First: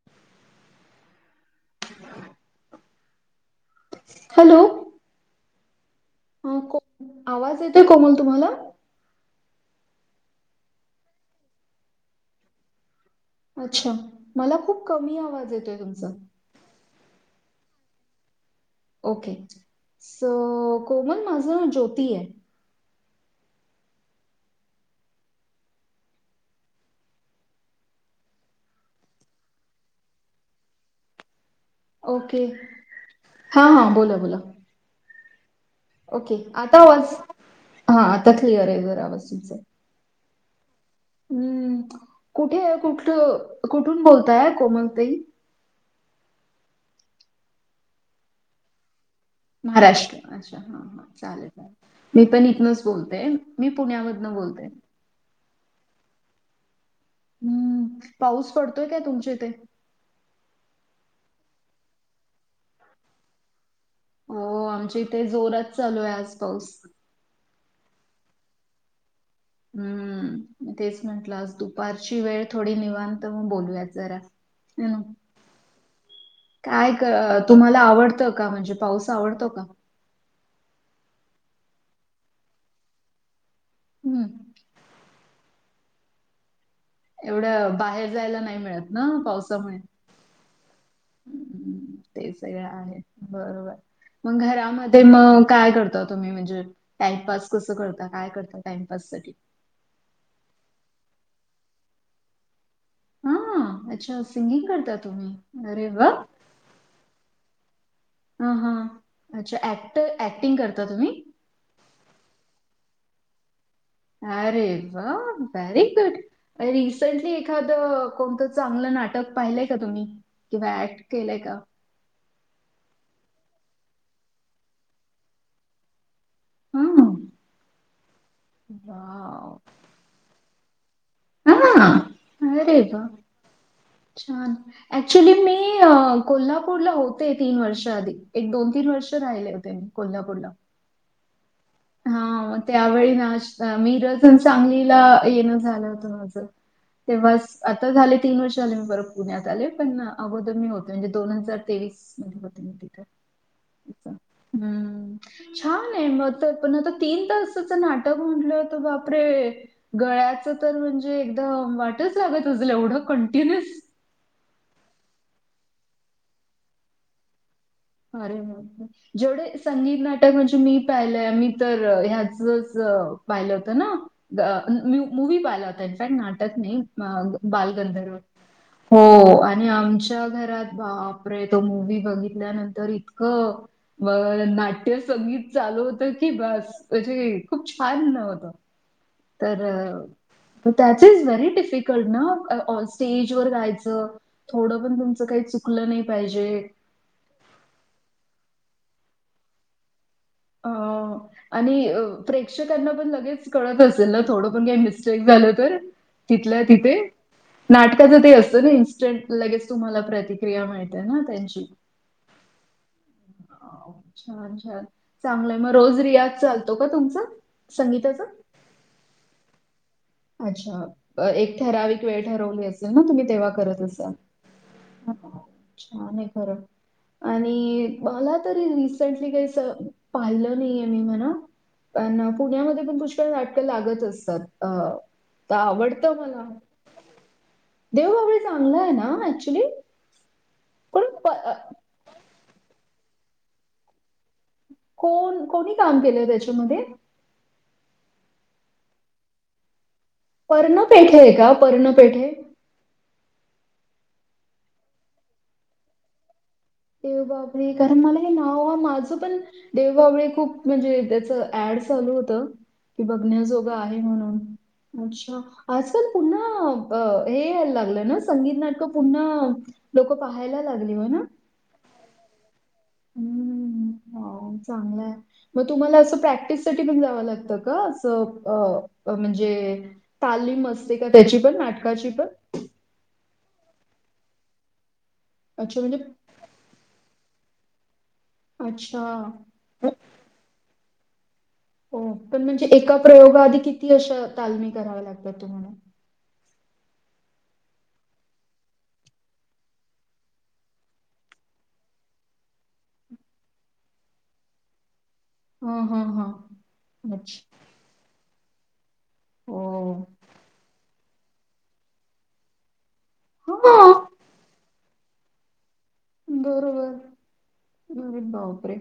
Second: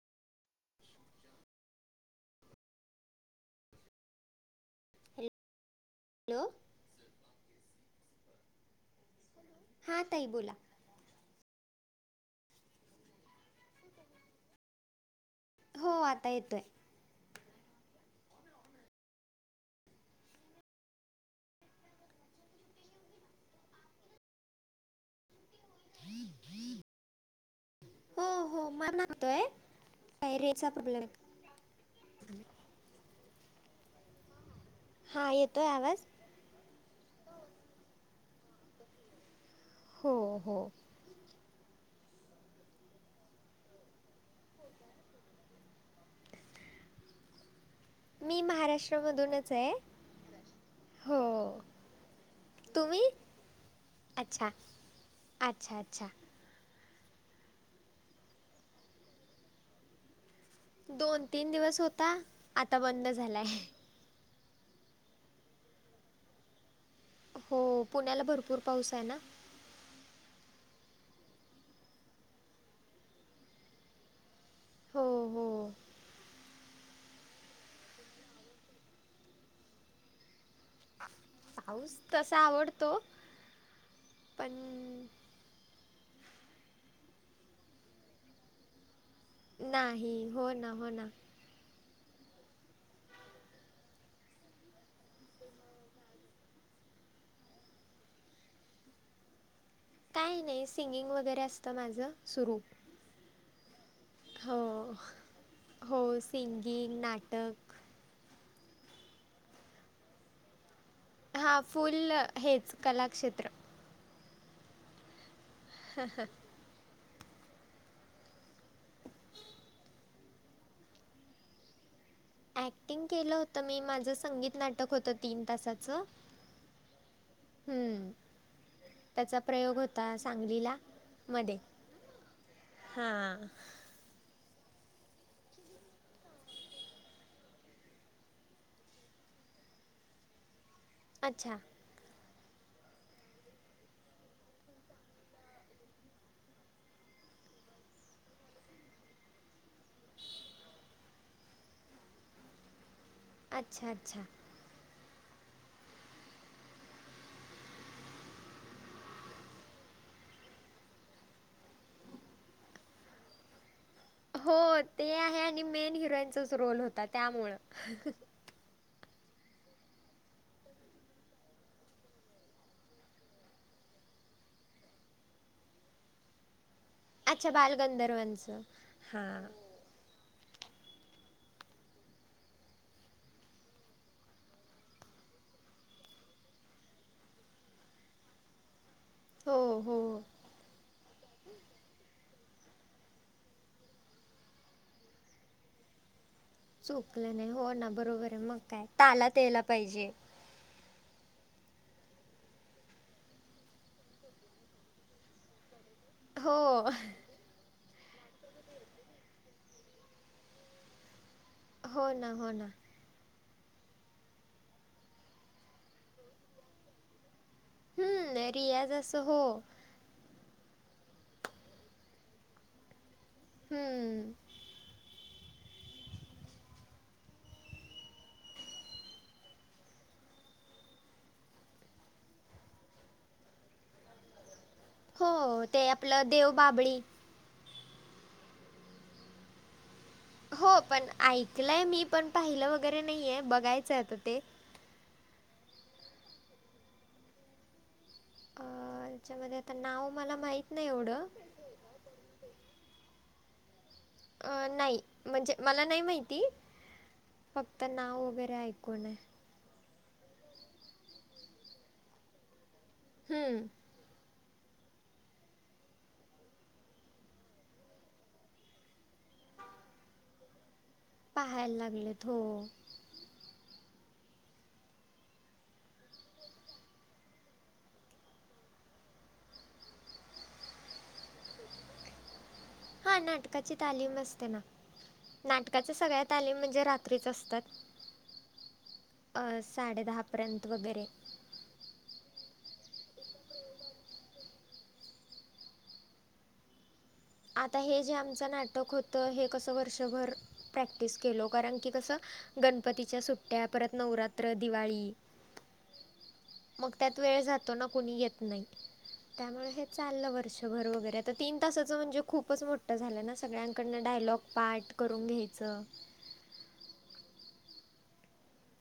[inaudible] Hello! [inaudible] Hello हा आवाज येतोय कोमल तुम्हाला? हां ताई बोला. अच्छा मला खूप कमी आवाज येत- हो आता येतोय. ओके, सो कोमल माझं ज्योती आहे. [inaudible] हो हो मला मातोय काय रेंजचा प्रॉब्लेम आहे. ओके हां हां बोला बोला. हा येतोय आवाज? ओके आता आवाज, हा आता क्लिअर आहे आवाज तुमचा. हो हो हम्म, कुठे कुठ कुठून बोलताय कोमल ताई? मी महाराष्ट्रामधूनच- आहे महाराष्ट्र. अच्छा, हा हा हो चालेल, चालेल मी पण इथनंच तुम्ही बोलते मी पुण्यामधनं अच्छा बोलते. अच्छा अच्छा! हम्म पाऊस पडतोय काय तुमच्या इथे? दोन तीन दिवस होता आता बंद झालाय. हो आमच्या इथे जोरात चालू आहे आज पाऊस. हो पुण्याला भरपूर पाऊस आहे ना. हम्म तेच म्हंटलं आज दुपारची वेळ थोडी निवांत मग बोलूयात जरा. हम् हो हो काय क तुम्हाला आवडतं का म्हणजे पाऊस आवडतो का? पाऊस तसा आवडतो हम्म, पण. एवढं बाहेर जायला नाही मिळत ना पाऊस. नाही हो ना हो ना. ते सगळं आहे बरोबर, मग घरामध्ये मग काय करता. तुम्ही म्हणजे टाइमपास कसं करता काय करता टाइमपास साठी? काय नाही सिंगिंग वगैरे असतं माझं सुरू. हा, अच्छा हो सिंगिंग करता तुम्ही. अरे हो वा. सिंगिंग, नाटक ह हा अच्छा ऍक्ट ऍक्टिंग करता तुम्ही? हा फुल्ल हेच कलाक्षेत्र, अरे वा! व्हेरी गुड रिसंटली एखाद कोणतं. चांगलं नाटक पाहिलंय का तुम्ही किंवा ऍक्ट केलंय का? ॲक्टिंग केलं होतं मी माझं संगीत नाटक होतं तीन तासाचं. हं. हम्म त्याचा वॉव! प्रयोग होता सांगलीला. मध्ये ह अरे व्वा! हां. छान ऍक्चुली मी. मी कोल्हापूरला होते. तीन वर्ष आधी एक दोन-तीन वर्ष राहिले होते मी कोल्हापूरला. अच्छा. हा त्यावेळी नाच मीरज आणि सांगलीला येणं जाणं होतं माझं. तेव्हाच आता झाले तीन वर्ष आले मी परत पुण्यात आले पण अगोदर मी होते म्हणजे दोन हजार तेवी स मध्ये होते मी तिथं. अच्छा अच्छा. हम्म छान आहे म पण आता तीन तासाचं नाटक म्हटलंत बापरे! गळ्याचं तर म्हणजे एकदम वाटच लागत असेल एवढं कंटिन्युअस.. हो ते आहे आणि मेन हिरोईनचाच रोल होता त्यामुळं. [unintelligible] जेवढे संगीत, नाटक म्हणजे मी पाहिलंय मी तर ह्याचंच पाहिलं होत ना. अ मी मूव्ही पाहिला होता इन्फॅक्ट नाटक नाही. मग अच्छा बालगंधर्व बालगंधर्वांचं हो हां. आणि आम च्या घरात बापरे! तो मूव्ही बघितल्यानंतर इतकं मग नाट्यसंगीत चालू होतं की बास म्हणजे खूप छानं होत. हो, तर हो. दॅट इज व्हेरी डिफिकल्ट ना स्टेजवर जायचं. थोडं पण तुमचं काही चुकलं नाही पाहिजे. चुकलं नाही हो ना बरोबर हा मग काय तालात याला पाहिजे. ह. आणि प्रेक्षकांना पण लगेच कळत असेल ना थोडं पण काही मिस्टेक झालं तर. हो, तिथंल्या तिथे. नाटकाचं ते असतं ना इन्स्टंट लगेच तुम्हाला प्रतिक्रिया मिळते ना त्यांची. हो ना, हो ना. छान छान चांगलंय, मग रोज रियाज चालतो का तुमचा? संगीताचं. हम्म रियाज अस हो. अच्छा. एक ठराविक वेळ ठरवली असेल ना तुम्ही तेव्हा करत असाल. हम्म. छान आहे खरं. आणि मला तरी रिसेंटली काही अस पाहिलं नाहीये मी म्हणा. पण पुण्यामध्ये पण पुष्कळ नाटक लागत असतात. अ. हो. तर ते आपलं देव बाबळी. देव बाबळी चांगलं हे ना ऍक्च्युली. हो. पण ऐकलंय मी पण पाहिलं वगैरे नाहीय बघायचं आहे आता ते. कोण कोणी काम केलंय त्याच्यामध्ये? अ त्याच्यामध्ये आता नाव मला माहत नाही एवढं. पर्णपेठे. अ नाही. म्हणजे मला नाही माहिती. देव बाबळी फक्त कारण मला हे वगैरे नाव ऐकून आहे. माझं पण देव बावळी खूप म्हणजे त्याच ऍड चालू होत की हम्म. बघण्याजोगं आहे म्हणून. अच्छा. आजकाल पुन्हा हे यायला लागलं ना संगीत नाटक. पुन्हा लोक पाहायला लागली हो ना. पाहाय लागलेत हो. ह् चांगलाय. मग तुम्हाला असं प्रॅक्टिससाठी पण जावं लागतं का? स अ अ म्हणजे तालीम असते का त्याची पण नाटकाची पण? हा. नाटकाची तालीम असते ना. अच्छा नाटकाच्या म्हणजे सगळ्यात - - तालीम म्हणजे रात्रीच असतात. अच्छा. साडे दहापर्यंत वगैरे. हो. पण म्हणजे एका प्रयोगा आधी किती अशा तालमी कराव्या लागतात तुम्हाला? आता हे जे आमचं नाटक होतं हे कसं वर्षभर प्रॅक्टिस केलो. कारण की कसं गणपतीच्या सुट्ट्या परत नवरात्र, दिवाळी. हां, हां, हां. मग त्यात वेळ अच्छा. जातो ना. कुणी येत नाही. त्यामुळे हे ओ. चाललं वर्षभर वगैरे तर तीन ताचं म्हणजे खूपच मोठ - - झालं ना. हां, सगळ्यांकडनं डायलॉग पार्ट करून घ्यायचं. बरोबर. अरे बापरे.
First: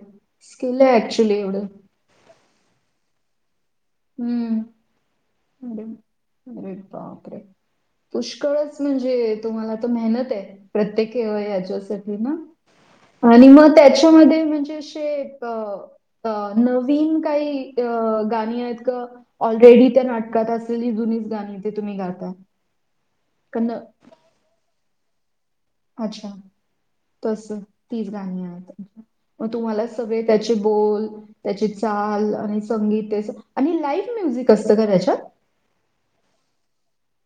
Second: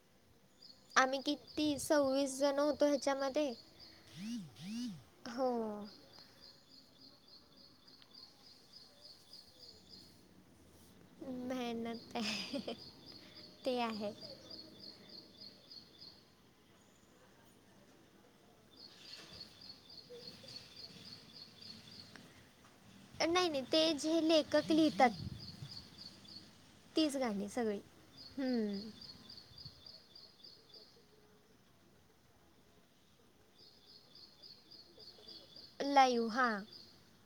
स्किल आहे आम्ही ॲक्चुअली एवढं. किती सव्वीस जण होतो ह्याच्यामध्ये. हम्म हो अरे -अरे बापरे. पुष्कळच म्हणजे तुम्हाला तर मेहनत आहे. प्रत्येक मेहनत याच्यासाठी ना आहे आणि मग ते आहे त्याच्यामध्ये म्हणजे. न काही गाणी. आहेत ऑलरेडी त्या नाटकात असलेली जुनीच गाणी ते तुम्ही गातता. नाही नाही ते जे लेखक लिहितात. अच्छा तीच तस गाणी सगळी तीच गाणी आहेत. मग तुम्हाला सगळे त्याचे बोल. त्याची चाल आणि संगीत आणि लाईव्ह म्युझिक असतं का त्याच्यात. लायवहा.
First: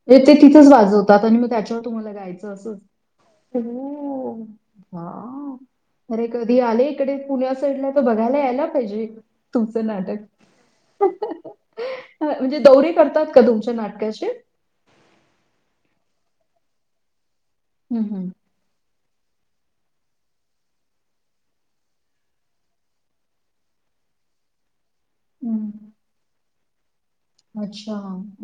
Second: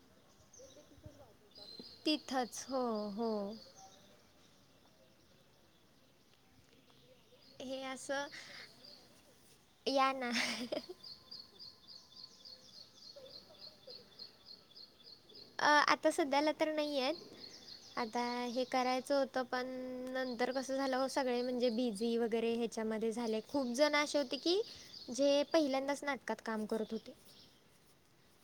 ते तिथंच वाजवतात आणि मग त्याच्यावर तुम्हाला गायचं तिथंच असंच हो हो हो. वाव्व... अरे कधी आले? कडे पुण्या हे साईडला त असं बघायला यायला पाहिजे तुमचं या ना नाटक अं म्हणजे दौरी करतात का तुमचे नाटकाचे? अं आता सध्याला तर नाही येत, हं, आता हं. हे करायचं होतं पण नंतर कसं झालं हो सगळे म्हणजे बी जी वगैरे ह्याच्यामध्ये झाले खूप जण असे होते की. जे हं. पहिल्यांदाच नाटकात काम करत होते. अच्छा.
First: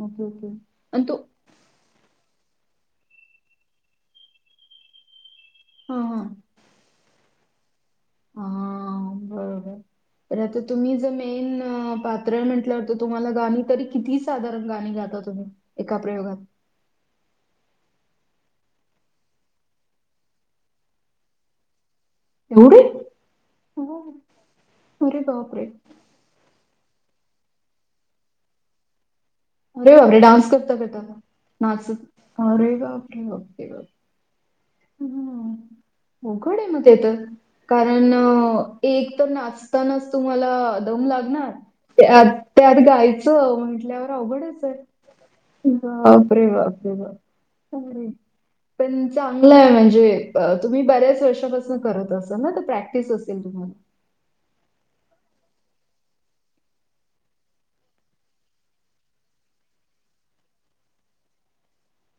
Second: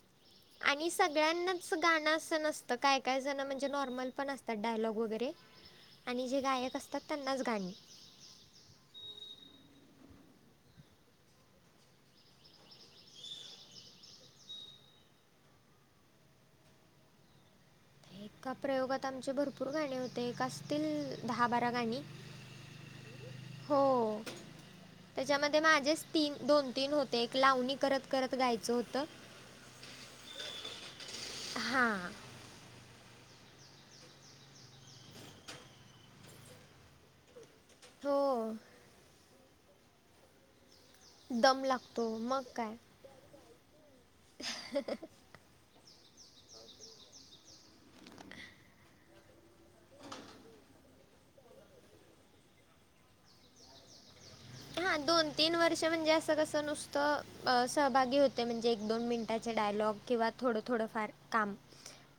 Okay, okay. आणि तो सगळ्यांना. गाणं असं नसतं काय काय जण म्हणजे नॉर्मल पण असतात डायलॉग वगैरे. हां, हां. आणि जे गायक असतात त्यांनाच गाणे. हा बरोबर अरे आता तुम्ही जर मेन अ पात्र म्हटल्यावर तर तुम्हाला गाण तरी किती साधारण गाणी गाता तुम्ही? एका प्रयोगात. एका प्रयोगात आमचे भरपूर गाणे होते एक असतील दहा बारा गाणी. एवढी? हो अरे त्याच्यामध्ये बापरे! माझेच तीन, दोन तीन होते एक लावणी करत - करत गायचं होतं. अरे बाप रे डान्स करता - करता हां नाचत अरे बापरे - बापरे बाप हम्म अवघडे म ते तर कारण अ हो एक तर नाचतानाच तुम्हाला दम लागणार, दम लागतो त्यात मग काय त्याआधी गायचं म्हंटल्यावर अवघडचे. बापरे-बापरे-बाप [unintelligible] पण चा चांगलंय म्हणजे अ तुम्ही बऱ्याच वर्षापासून करत असाल ना? त प्रॅक्टिस असेल तुम्हाला. हां दोन तीन वर्ष म्हणजे असं कसं नुसतं अ सहभागी होते म्हणजे एक दोन मिनटाचे डायलॉग किंवा थोडं - थोडंफार काम.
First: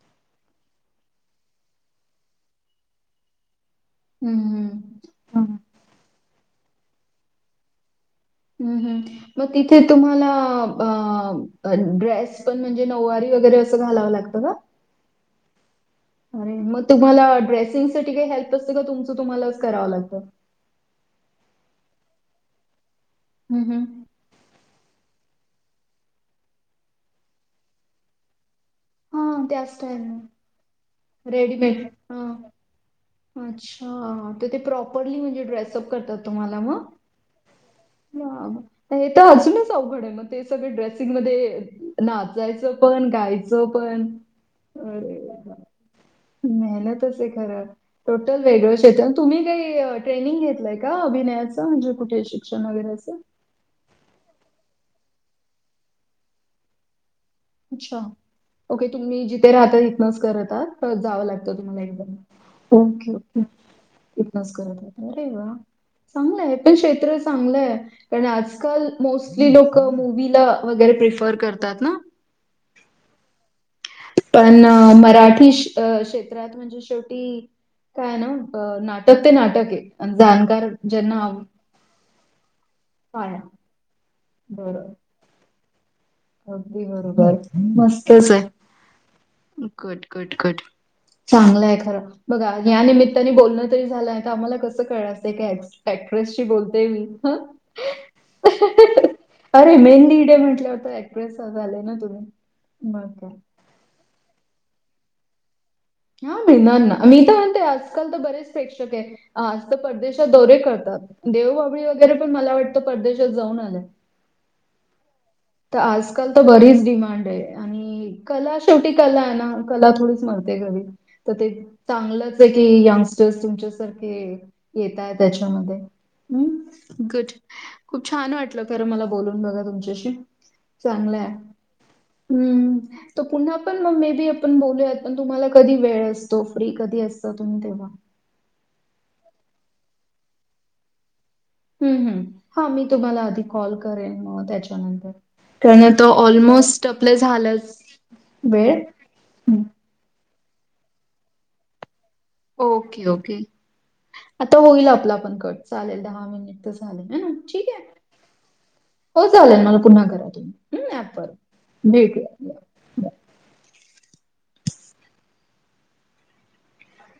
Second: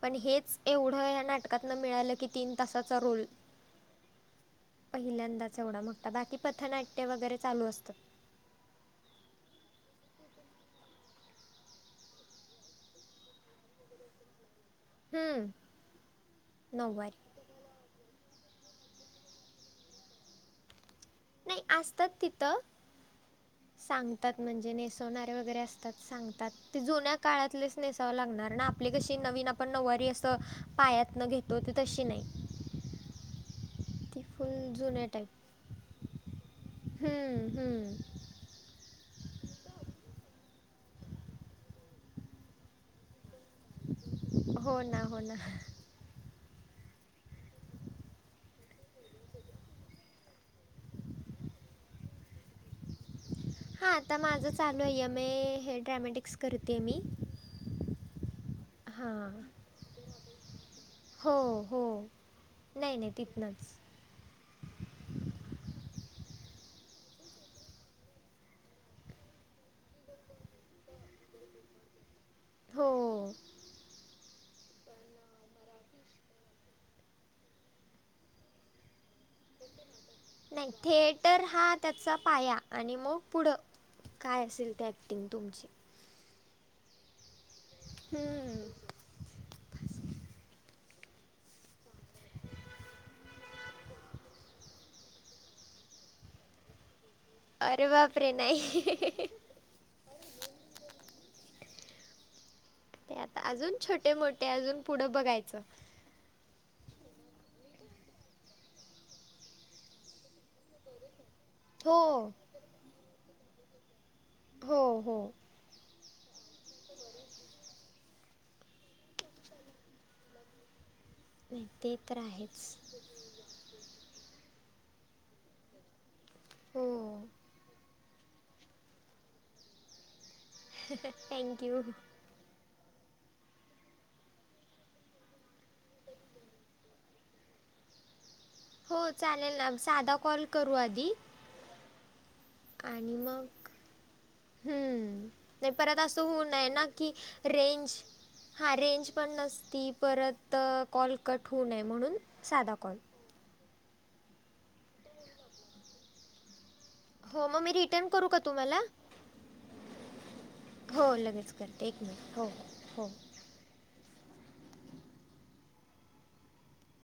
पण हेच एवढं या नाटकातन मिळालं की तीन तासाचा रोल हम्म - हम्म. पहिल्यांदाच एवढा मोठा बाकी पथनाट्य वगैरे चालू असतं. हम्म - हम्म. मग तिथे तुम्हाला प आ अ ड्रेस पण म्हणजे नऊवारी वगैरे असं घालावं लागतं का? हम्म. अरे मग नऊवारी तुम्हाला ड्रेसिंगसाठी काही हेल्प असतं का तुमचं तुम्हालाच करावं लागतं? नाही असतात तिथं, हम्म, हम्म. सांग तात म्हणजे नेसवणारे वगैरे असतात सांगतात ते जुन्या काळातलेच नेसावं लागणार ना! पली कशी हां, नवीन त्या आपण नऊवारी स्टाईलने असं पायात न घेतो ते रेडीमेड. तशी हां, नाही. ती अच्छा तर ते फुल जुन्या प्रॉपरली टाईप म्हणजे ड्रेसअप करता तुम्हाला म? हम्म- हम्म या हे तर अजूनच अवघड आहे म ते सगळे ड्रेसिंग मध्ये नाचायचं पण गायचं पण हो ना, अरे हो ना. [unintelligible] मेहनतच आहे खरं. टोटल वेगळं क्षेत्र, तुम्ही काही अ ट्रेनिंग घेतलंय का अभिनयाचं म्हणजे कुठे शिक्षण वगैरे याच? हा आता माझं चालू आहे यम ए हे ड्रॅमॅटिक्स करतेय मी. अच्छा ओके तुम्ही हां. जिथे राहता तिथनच करता का जावं हो, लागतं हो. तुम्हाला [unintelligible] नाही- नाही तिथनंच. तिथनच करतात अरे वा चांगलंय हे पण क्षेत्र चांगलंय पण आजकाल मोस्टली लोकं मूवीला वगैरे प्रेफर करतात ना? हो. पण अ मराठीश अ क्षेत्रात म्हणजे शेवटी काय न अ नाट तर ते नाटक ए अन जाणकार नाही ज्यांना आव थिएटर हा त्याचा पाया आणि मग काय पुढं काय असेल ते बरं ॲक्टिंग तुमची. अगदी बरोबर मस्तच हे हम्म. गुड-गुड-गुड. चांगलं आहे खरं बघा या निमित्ताने बोलणं तरी झालंय तर आम्हाला कस सं काय असतय काय ए ऍक्ट्रेस शी बोलते मी. हं? अरे बापरे नाही अरे मेन लीड आहे म्हटलं होत एक्टरेस झालेय ना तुम्ही मग ते काय. आता अजून छोटे मोठे अजून पुढं बघायचं. हा [unintelligible] ना मी तर म्हणते आजकाल तर बरेच प्रेक्षक हे आज तर परदेशात दौरे करतात, देव बाभळी हो वगैरे पण मला वाटतं परदेशात जाऊन आल्या. हो - हो. त आजकाल तर बरीच डिमांड आहे आणि हम्म कला शेवटी कलाए ना? कला थोडीच मरते कधी! तर ते नाही तर चांगलंच आहे की आहेच यंग जस्ट तुच्यासारखे येताहेत त्याच्यामध्ये हो. गुड खूप छान वाटलं खरं मला बोलून बघा तुमच्याशी चांगलंय थँक्यू हम्म त पुन्हा पण मग मे बी आपण बोलूयात पण तुम्हाला कधी वेळ असतो फ्री कधी असता तुम्ही तेव्हा हो चालेल ना साधा कॉल करू आधी हम् हम् हा मी आणि तुम्हाला आधी मग कॉल करेन मग त्याच्यानंतर हम्म नाही कारण परत तो असं होऊ नये ना ऑलमोस्ट की आपलं झालंच रेंज हां वेळ. रेंज पण हं. नसती परत त कॉल कट होऊ नये म्हणून साधा कॉल. ओके ओके आता होईल आपला पण कट चालेल दहा मिनिट तर झाले ना हो मग ठीक मी आहे. रिटर्न करू का तुम्हाला हो चालेल मला पुन्हा घरा तुम्ही हो ऍप वर लगेच करते एक मिनिट भेटूया हो या, बाय. हो